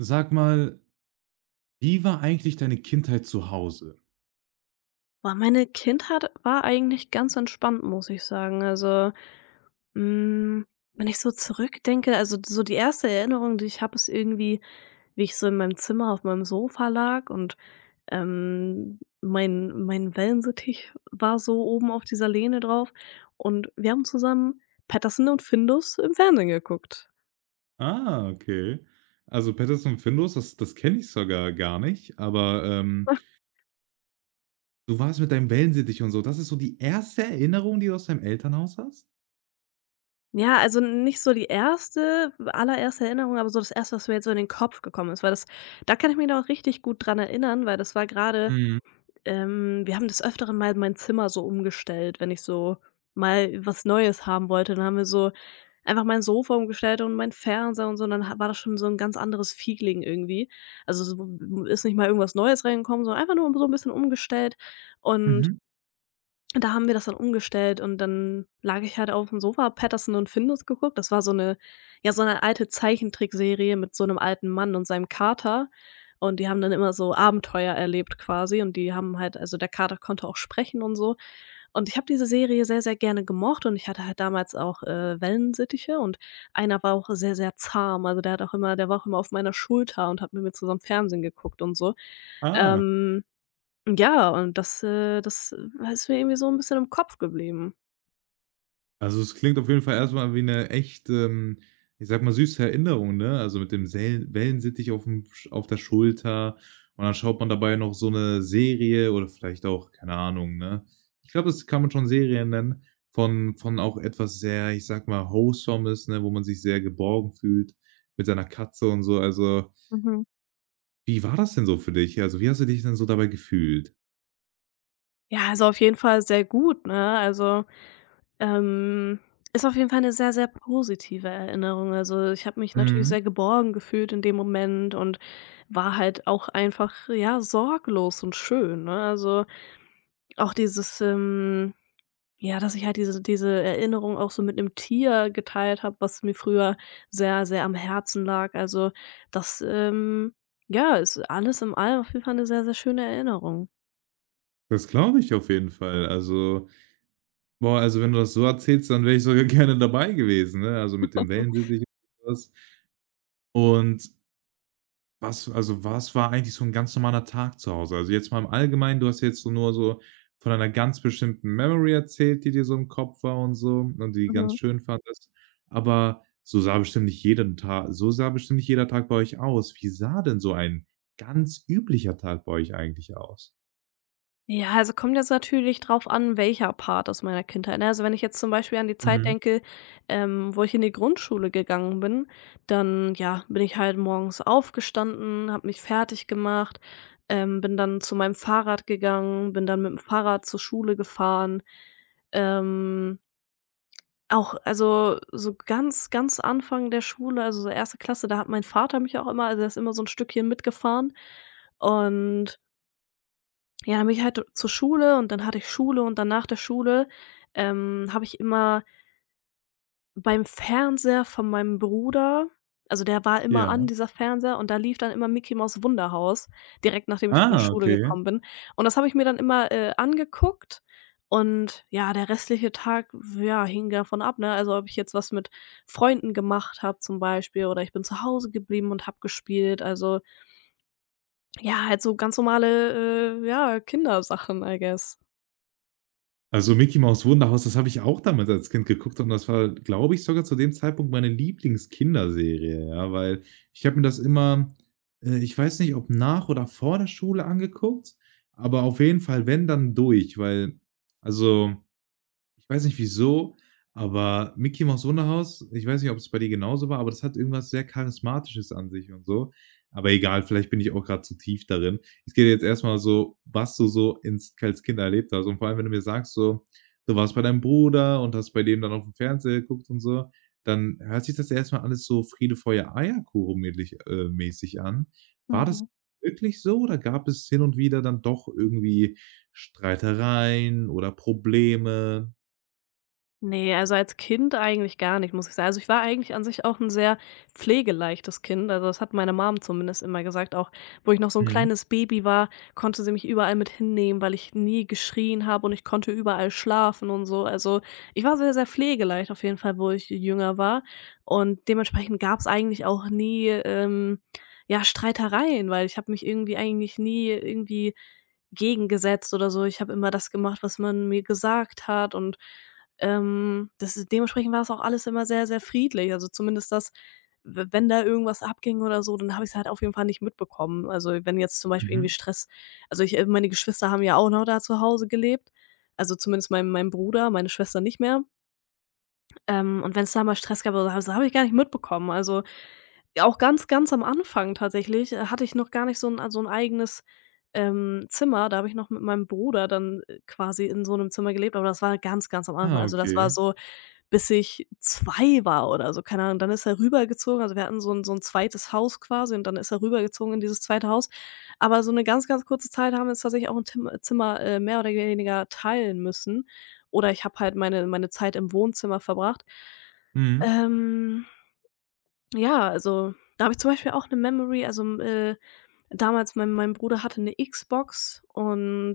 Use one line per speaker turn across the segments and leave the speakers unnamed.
Sag mal, wie war eigentlich deine Kindheit zu Hause?
Boah, meine Kindheit war eigentlich ganz entspannt, muss ich sagen. Also, hm, wenn ich so zurückdenke, also so die erste Erinnerung, die ich habe, ist irgendwie, wie ich so in meinem Zimmer auf meinem Sofa lag und, mein Wellensittich war so oben auf dieser Lehne drauf und wir haben zusammen Patterson und Findus im Fernsehen geguckt.
Ah, okay. Also Patterson und Findus, das kenne ich sogar gar nicht, aber, du warst mit deinem Wellensittich und so. Das ist so die erste Erinnerung, die du aus deinem Elternhaus hast?
Ja, also nicht so die erste, allererste Erinnerung, aber so das Erste, was mir jetzt so in den Kopf gekommen ist, weil das da kann ich mich noch richtig gut dran erinnern, weil das war gerade.
Mhm.
Wir haben des Öfteren mal mein Zimmer so umgestellt, wenn ich so mal was Neues haben wollte. Dann haben wir so einfach mein Sofa umgestellt und meinen Fernseher und so. Und dann ha war das schon so ein ganz anderes Feeling irgendwie. Also, so ist nicht mal irgendwas Neues reingekommen, sondern einfach nur so ein bisschen umgestellt und
Mhm.
da haben wir das dann umgestellt und dann lag ich halt auf dem Sofa, habe Paterson und Findus geguckt. Das war so eine alte Zeichentrickserie mit so einem alten Mann und seinem Kater. Und die haben dann immer so Abenteuer erlebt quasi und die haben halt, also der Kater konnte auch sprechen und so. Und ich habe diese Serie sehr, sehr gerne gemocht und ich hatte halt damals auch, Wellensittiche und einer war auch sehr, sehr zahm. Also, der war auch immer auf meiner Schulter und hat mit mir zusammen Fernsehen geguckt und so.
Ah.
Ähm ja, und das ist mir irgendwie so ein bisschen im Kopf geblieben.
Also, es klingt auf jeden Fall erstmal wie eine echt, ich sag mal, süße Erinnerung, ne? Also, mit dem Sell Wellensittich auf der Schulter und dann schaut man dabei noch so eine Serie oder vielleicht auch, keine Ahnung, ne? Ich glaube, das kann man schon Serien nennen von auch etwas sehr, ich sag mal, Wholesomes, ne, wo man sich sehr geborgen fühlt mit seiner Katze und so. Also,
Mhm.
wie war das denn so für dich? Also, wie hast du dich denn so dabei gefühlt?
Ja, also auf jeden Fall sehr gut, ne? Also, ähm, ist auf jeden Fall eine sehr, sehr positive Erinnerung. Also, ich habe mich natürlich
Mhm.
sehr geborgen gefühlt in dem Moment und war halt auch einfach, ja, sorglos und schön, ne? Also, auch dieses, ja, dass ich halt diese Erinnerung auch so mit einem Tier geteilt habe, was mir früher sehr, sehr am Herzen lag. Also, das, ja, ist alles im allem auf jeden Fall 'ne sehr, sehr schöne Erinnerung.
Das glaube ich auf jeden Fall. Also, boah, also, wenn du das so erzählst, dann wäre ich sogar gerne dabei gewesen, ne? Also, mit dem Wellensittich und so was. Und was war eigentlich so ein ganz normaler Tag zu Hause? Also, jetzt mal im Allgemeinen, du hast jetzt so nur von einer ganz bestimmten Memory erzählt, die dir so im Kopf war und so und die ganz
Mhm.
schön fandest. Aber so sah bestimmt nicht jeder Tag bei euch aus. Wie sah denn so ein ganz üblicher Tag bei euch eigentlich aus?
Ja, also kommt jetzt natürlich drauf an, welcher Part aus meiner Kindheit, ne? Also, wenn ich jetzt zum Beispiel an die Zeit
Mhm.
denke, wo ich in die Grundschule gegangen bin, dann, ja, bin ich halt morgens aufgestanden, habe mich fertig gemacht, bin dann zu meinem Fahrrad gegangen, bin dann mit dem Fahrrad zur Schule gefahren. Ähm, auch also, so ganz, ganz Anfang der Schule, also so 1. Klasse, da hat mein Vater mich auch immer, also der ist immer so ein Stückchen mitgefahren und ja, dann bin ich halt zur Schule und dann hatte ich Schule und dann nach der Schule, habe ich immer beim Fernseher von meinem Bruder, also der war immer an,
Ja.
dieser Fernseher, und da lief dann immer Mickey Maus Wunderhaus, direkt nachdem ich von der
Ah,
Schule
okay.
gekommen bin. Und das habe ich mir dann immer, angeguckt und ja, der restliche Tag, ja, hing davon ab, ne? Also, ob ich jetzt was mit Freunden gemacht habe zum Beispiel oder ich bin zu Hause geblieben und habe gespielt. Also, ja, halt so ganz normale, ja, Kindersachen, I guess.
Also „Micky Maus Wunderhaus“, das habe ich auch damals als Kind geguckt und das war, glaube ich, sogar zu dem Zeitpunkt meine Lieblingskinderserie, ja, weil ich habe mir das immer ich weiß nicht, ob nach oder vor der Schule angeguckt, aber auf jeden Fall, wenn, dann durch, weil also ich weiß nicht wieso, aber Micky Maus Wunderhaus, ich weiß nicht, ob es bei dir genauso war, aber das hat irgendwas sehr Charismatisches an sich und so. Aber egal, vielleicht bin ich auch gerade zu tief darin. Es geht jetzt erstmal so, was du so ins als Kind erlebt hast und vor allem, wenn du mir sagst so, du warst bei deinem Bruder und hast bei dem dann aufm Fernseher geguckt und so, dann hört sich das erstmal alles so Friede, Feuer, Eierkuchen mädlich mäßig an. War das
Mhm.
wirklich so oder gab es hin und wieder dann doch irgendwie Streitereien oder Probleme?
Ne, also als Kind eigentlich gar nicht, muss ich sagen. Also, ich war eigentlich an sich auch ein sehr pflegeleichtes Kind. Also, das hat meine Mom zumindest immer gesagt. Auch wo ich noch so ein
Mhm,
kleines Baby war, konnte sie mich überall mit hinnehmen, weil ich nie geschrien habe und ich konnte überall schlafen und so. Also, ich war sehr, sehr pflegeleicht auf jeden Fall, wo ich jünger war. Und dementsprechend gab es eigentlich auch nie, ja, Streitereien, weil ich habe mich irgendwie eigentlich nie irgendwie gegengesetzt oder so. Ich habe immer das gemacht, was man mir gesagt hat und das ist dementsprechend war es auch alles immer sehr, sehr friedlich. Also, zumindest das w wenn da irgendwas abging oder so, dann habe ich es halt auf jeden Fall nicht mitbekommen. Also, wenn jetzt zum Beispiel irgendwie
mhm.
Stress, also ich meine Geschwister haben ja auch noch da zu Hause gelebt, also zumindest mein Bruder, meine Schwester nicht mehr. Und wenn es da mal Stress gab oder so, das habe ich gar nicht mitbekommen. Also ja, auch ganz, ganz am Anfang tatsächlich, hatte ich noch gar nicht so 'n eigenes, Zimmer. Da habe ich noch mit meinem Bruder dann, quasi in so 'nem Zimmer gelebt, aber das war ganz, ganz am Anfang.
Ah,
Also, das war
okay.
so, bis ich 2 war oder so, keine Ahnung. Dann ist er rübergezogen, also wir hatten so 'n zweites Haus quasi und dann ist er rübergezogen in dieses zweite Haus. Aber so 'ne ganz, ganz kurze Zeit haben wir uns tatsächlich auch 'n Tim Zimmer, mehr oder weniger teilen müssen. Oder ich habe halt meine Zeit im Wohnzimmer verbracht.
Mhm.
Ähm ja, also da habe ich zum Beispiel auch eine Memory. Also, damals mein Bruder hatte eine Xbox und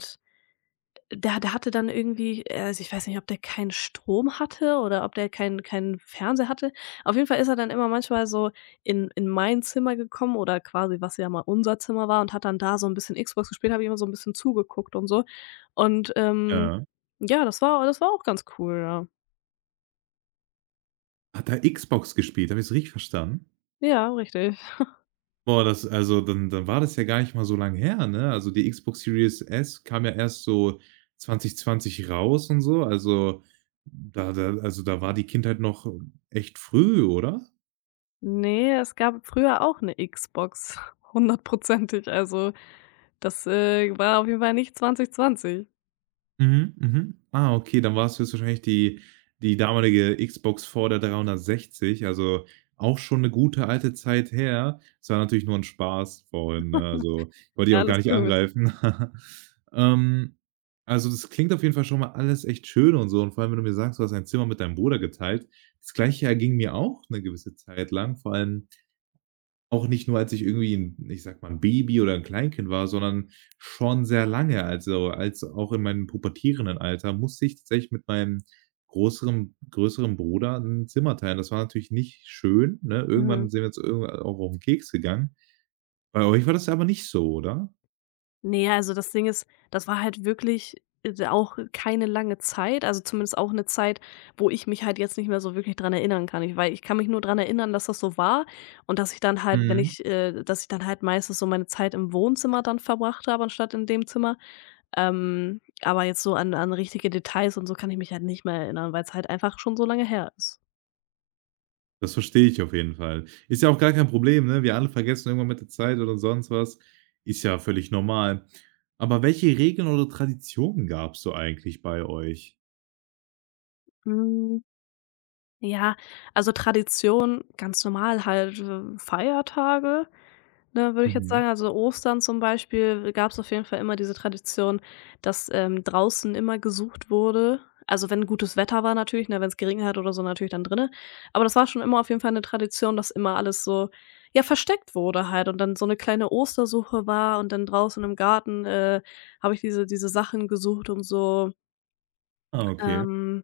der hatte dann irgendwie, also ich weiß nicht, ob der keinen Strom hatte oder ob der keinen Fernseher hatte. Auf jeden Fall ist er dann immer manchmal so in mein Zimmer gekommen oder quasi, was ja mal unser Zimmer war, und hat dann da so ein bisschen Xbox gespielt, habe ich immer so ein bisschen zugeguckt und so. Und,
Ja.
ja, das war auch ganz cool, ja.
Hat er Xbox gespielt? Habe ich's richtig verstanden?
Ja, richtig.
Boah, das also, dann war das ja gar nicht mal so lange her, ne? Also, die Xbox Series S kam ja erst so 2020 raus und so. Also, da war die Kindheit noch echt früh, oder?
Ne, es gab früher auch 'ne Xbox, hundertprozentig. Also, das war auf jeden Fall nicht 2020.
Mhm, mhm. Ah, okay, dann war's höchstwahrscheinlich die damalige Xbox vor der 360, also auch schon eine gute alte Zeit her. Es war natürlich nur ein Spaß vorhin, ne? Also, wollte ich
Ja,
auch gar
alles
nicht
gut.
angreifen. Ähm, also, das klingt auf jeden Fall schon mal alles echt schön und so und vor allem, wenn du mir sagst, du hast ein Zimmer mit deinem Bruder geteilt. Das Gleiche erging mir auch eine gewisse Zeit lang, vor allem auch nicht nur, als ich irgendwie 'n ich sage mal, 'n Baby oder 'n Kleinkind war, sondern schon sehr lange. Also, als auch in meinem pubertierenden Alter musste ich tatsächlich mit meinem größeren Bruder 'n Zimmer teilen. Das war natürlich nicht schön, ne?
Mhm.
Irgendwann sind wir uns irgendwann auch auf 'n Keks gegangen. Bei euch war das aber nicht so, oder?
Ne, also das Ding ist, das war halt wirklich, auch keine lange Zeit, also zumindest auch 'ne Zeit, wo ich mich halt jetzt nicht mehr so wirklich dran erinnern kann. Ich kann mich nur dran erinnern, dass das so war und dass ich dann halt, wenn
Mhm.
ich dass ich dann halt meistens so meine Zeit im Wohnzimmer dann verbracht habe anstatt in dem Zimmer. Aber jetzt so an richtige Details und so kann ich mich halt nicht mehr erinnern, weil es halt einfach schon so lange her ist.
Das verstehe ich auf jeden Fall. Ist ja auch gar kein Problem, ne? Wir alle vergessen irgendwann mit der Zeit oder sonst was. Ist ja völlig normal. Aber welche Regeln oder Traditionen gab's so eigentlich bei euch?
Hm, ja, also Tradition ganz normal halt, Feiertage. Ne, würde ich jetzt
Mhm.
sagen, also Ostern zum Beispiel gab es auf jeden Fall immer diese Tradition, dass, draußen immer gesucht wurde. Also, wenn gutes Wetter war natürlich, ne, wenn es geregnet hat oder so, natürlich dann drinne. Aber das war schon immer auf jeden Fall eine Tradition, dass immer alles so, ja, versteckt wurde halt und dann so eine kleine Ostersuche war und dann draußen im Garten, habe ich diese Sachen gesucht und so.
Ah, okay.
Ähm,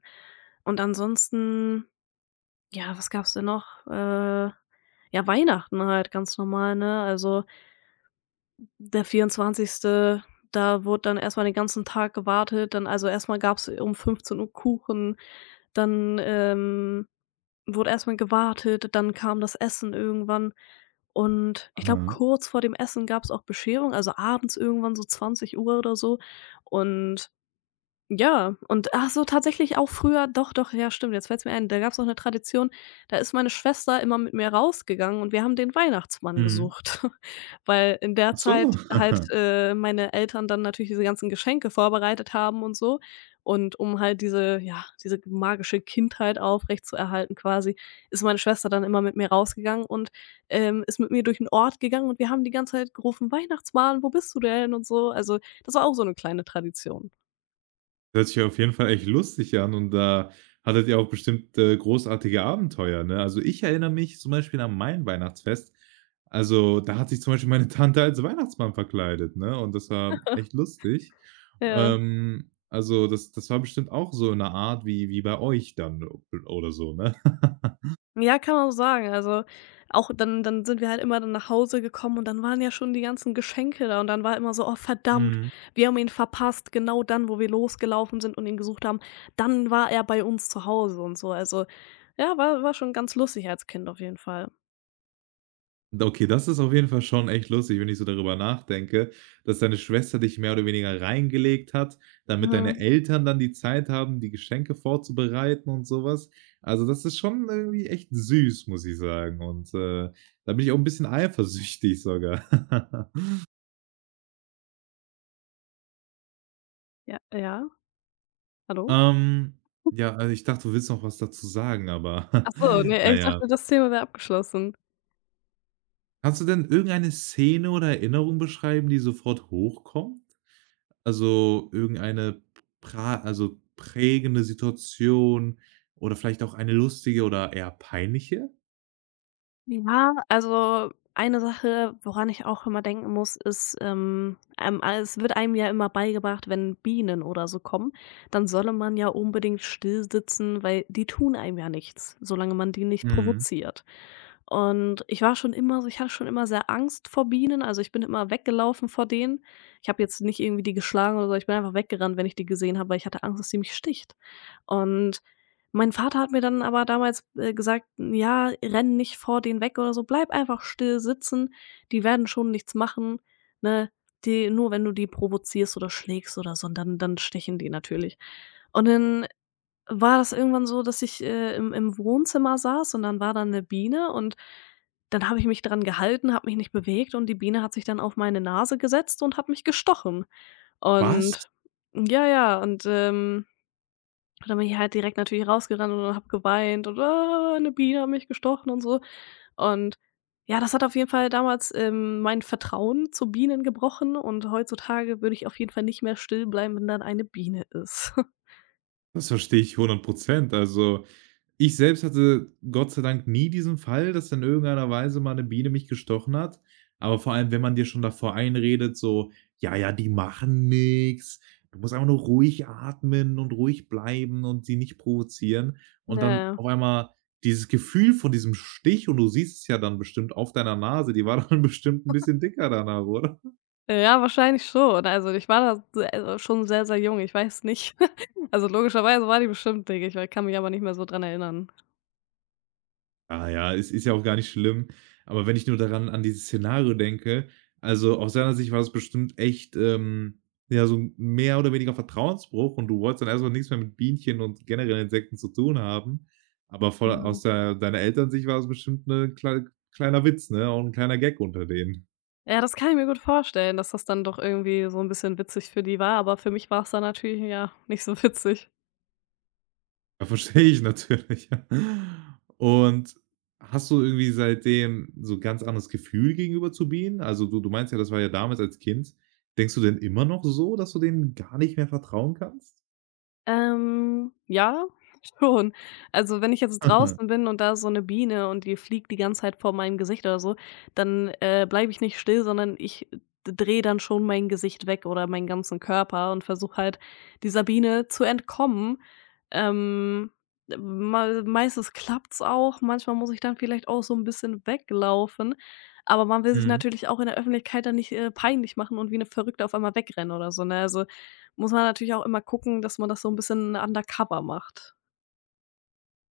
und ansonsten, ja, was gab's denn noch? Ja, Weihnachten halt ganz normal, ne? Also der 24., da wurde dann erst mal den ganzen Tag gewartet, dann also erst mal gab's um 15 Uhr Kuchen, dann, wurde erst mal gewartet, dann kam das Essen irgendwann und ich glaube,
Aha.
kurz vor dem Essen gab's auch Bescherung, also abends irgendwann so 20 Uhr oder so. Und ja, und ach so, tatsächlich auch früher, doch, doch, ja, stimmt, jetzt fällt's mir ein. Da gab's auch eine Tradition, da ist meine Schwester immer mit mir rausgegangen und wir haben den Weihnachtsmann
Mhm.
gesucht, weil in der
Ach so.
Zeit halt, meine Eltern dann natürlich diese ganzen Geschenke vorbereitet haben und so. Und um halt diese magische Kindheit aufrechtzuerhalten quasi, ist meine Schwester dann immer mit mir rausgegangen und ist mit mir durch den Ort gegangen und wir haben die ganze Zeit gerufen: „Weihnachtsmann, wo bist du denn?" und so. Also, das war auch so eine kleine Tradition.
Hört sich auf jeden Fall echt lustig an und da hattet ihr auch bestimmt, großartige Abenteuer, ne? Also, ich erinnere mich zum Beispiel an mein Weihnachtsfest. Also, da hat sich zum Beispiel meine Tante als Weihnachtsmann verkleidet, ne, und das war echt lustig.
Ja.
Also, das war bestimmt auch so eine Art wie bei euch dann oder so, ne?
Ja, kann man so sagen. Also, auch dann sind wir halt immer dann nach Hause gekommen und dann waren ja schon die ganzen Geschenke da und dann war immer so: „Oh verdammt, wir haben ihn verpasst." Genau dann, wo wir losgelaufen sind und ihn gesucht haben, dann war er bei uns zu Hause und so. Also, ja, war schon ganz lustig als Kind auf jeden Fall.
Okay, das ist auf jeden Fall schon echt lustig, wenn ich so darüber nachdenke, dass deine Schwester dich mehr oder weniger reingelegt hat, damit deine
Mhm.
Eltern dann die Zeit haben, die Geschenke vorzubereiten und sowas. Also, das ist schon irgendwie echt süß, muss ich sagen. Und, da bin ich auch ein bisschen eifersüchtig sogar.
Ja, ja, hallo?
Ähm, ja, also, ich dachte, du willst noch was dazu sagen, aber
Ach so, ne, ich
naja, ja.
dachte, das Thema wäre abgeschlossen.
Kannst du denn irgendeine Szene oder Erinnerung beschreiben, die sofort hochkommt? Also, irgendeine prägende Situation oder vielleicht auch eine lustige oder eher peinliche?
Ja, also eine Sache, woran ich auch immer denken muss, ist, es wird einem ja immer beigebracht, wenn Bienen oder so kommen, dann solle man ja unbedingt still sitzen, weil die tun einem ja nichts, solange man die nicht
Mhm.
provoziert. Und ich war schon immer so, ich hatte schon immer sehr Angst vor Bienen, also ich bin immer weggelaufen vor denen. Ich habe jetzt nicht irgendwie die geschlagen oder so, ich bin einfach weggerannt, wenn ich die gesehen habe, weil ich hatte Angst, dass die mich sticht. Und mein Vater hat mir dann aber damals, gesagt: „Ja, renn nicht vor denen weg oder so, bleib einfach still sitzen, die werden schon nichts machen, ne? Die, nur wenn du die provozierst oder schlägst oder so, und dann stechen die natürlich." Und dann war das irgendwann so, dass ich, im Wohnzimmer saß und dann war da eine Biene und dann habe ich mich dran gehalten, habe mich nicht bewegt und die Biene hat sich dann auf meine Nase gesetzt und hat mich gestochen.
Was?
Und ja, ja, und dann bin ich halt direkt natürlich rausgerannt und habe geweint und: „Ah, 'ne Biene hat mich gestochen" und so. Und ja, das hat auf jeden Fall damals, mein Vertrauen zu Bienen gebrochen und heutzutage würde ich auf jeden Fall nicht mehr still bleiben, wenn dann eine Biene ist.
Das verstehe ich hundert Prozent. Also, ich selbst hatte Gott sei Dank nie diesen Fall, dass in irgendeiner Weise mal 'ne Biene mich gestochen hat. Aber vor allem, wenn man dir schon davor einredet, so: „Ja, ja, die machen nix. Du musst einfach nur ruhig atmen und ruhig bleiben und sie nicht provozieren.“ Und dann
Ja.
auf einmal dieses Gefühl von diesem Stich und du siehst es ja dann bestimmt auf deiner Nase, die war dann bestimmt 'n bisschen dicker danach, oder?
Ja, wahrscheinlich schon. Also, ich war da se also schon sehr, sehr jung. Ich weiß nicht. Also, logischerweise war die bestimmt dickig, ich kann mich aber nicht mehr so dran erinnern.
Ah ja, es ist ja auch gar nicht schlimm. Aber wenn ich nur daran an dieses Szenario denke, also aus seiner Sicht war es bestimmt echt, ja, so 'n mehr oder weniger Vertrauensbruch und du wolltest dann erst mal nix mehr mit Bienchen und generell Insekten zu tun haben. Aber voll
Mhm.
aus der deiner Eltern Sicht war es bestimmt kleiner Witz, ne, auch 'n kleiner Gag unter denen.
Ja, das kann ich mir gut vorstellen, dass das dann doch irgendwie so ein bisschen witzig für die war, aber für mich war es dann natürlich, ja, nicht so witzig.
Ja, verstehe ich natürlich. Und hast du irgendwie seitdem so 'n ganz anderes Gefühl gegenüber zu Bienen? Also, du meinst ja, das war ja damals als Kind. Denkst du denn immer noch so, dass du denen gar nicht mehr vertrauen kannst?
Ja, schon. Also, wenn ich jetzt draußen bin und da ist so eine Biene und die fliegt die ganze Zeit vor meinem Gesicht oder so, dann, bleibe ich nicht still, sondern ich drehe dann schon mein Gesicht weg oder meinen ganzen Körper und versuche halt, dieser Biene zu entkommen. Ähm, meistens klappt's auch, manchmal muss ich dann vielleicht auch so ein bisschen weglaufen, aber man will sich
Mhm.
natürlich auch in der Öffentlichkeit dann nicht, peinlich machen und wie eine Verrückte auf einmal wegrennen oder so, ne? Also, muss man natürlich auch immer gucken, dass man das so 'n bisschen undercover macht.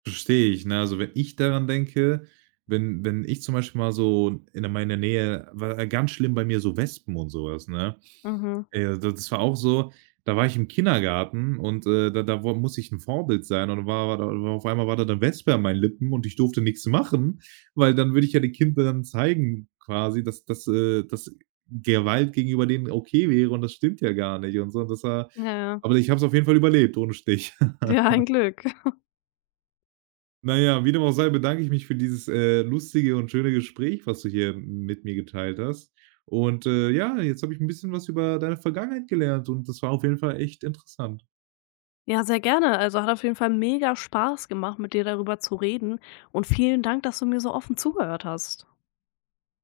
Verstehe ich, ne? Also, wenn ich daran denke, wenn ich zum Beispiel mal so in meiner Nähe war ganz schlimm bei mir so Wespen und sowas, ne?
Mhm.
D das war auch so, da war ich im Kindergarten und, da da wo musste ich ein Vorbild sein und war war da war auf einmal war da 'ne Wespe an meinen Lippen und ich durfte nichts machen, weil dann würde ich ja den Kindern zeigen quasi, dass Gewalt gegenüber denen okay wäre und das stimmt ja gar nicht und so. Und Das war
Ja, ja.
Aber ich habe es auf jeden Fall überlebt ohne Stich.
Ja, ein Glück.
Na ja, wie dem auch sei, bedanke ich mich für dieses, lustige und schöne Gespräch, was du hier mit mir geteilt hast. Und, ja, jetzt habe ich ein bisschen was über deine Vergangenheit gelernt und das war auf jeden Fall echt interessant.
Ja, sehr gerne. Also, hat auf jeden Fall mega Spaß gemacht, mit dir darüber zu reden und vielen Dank, dass du mir so offen zugehört hast.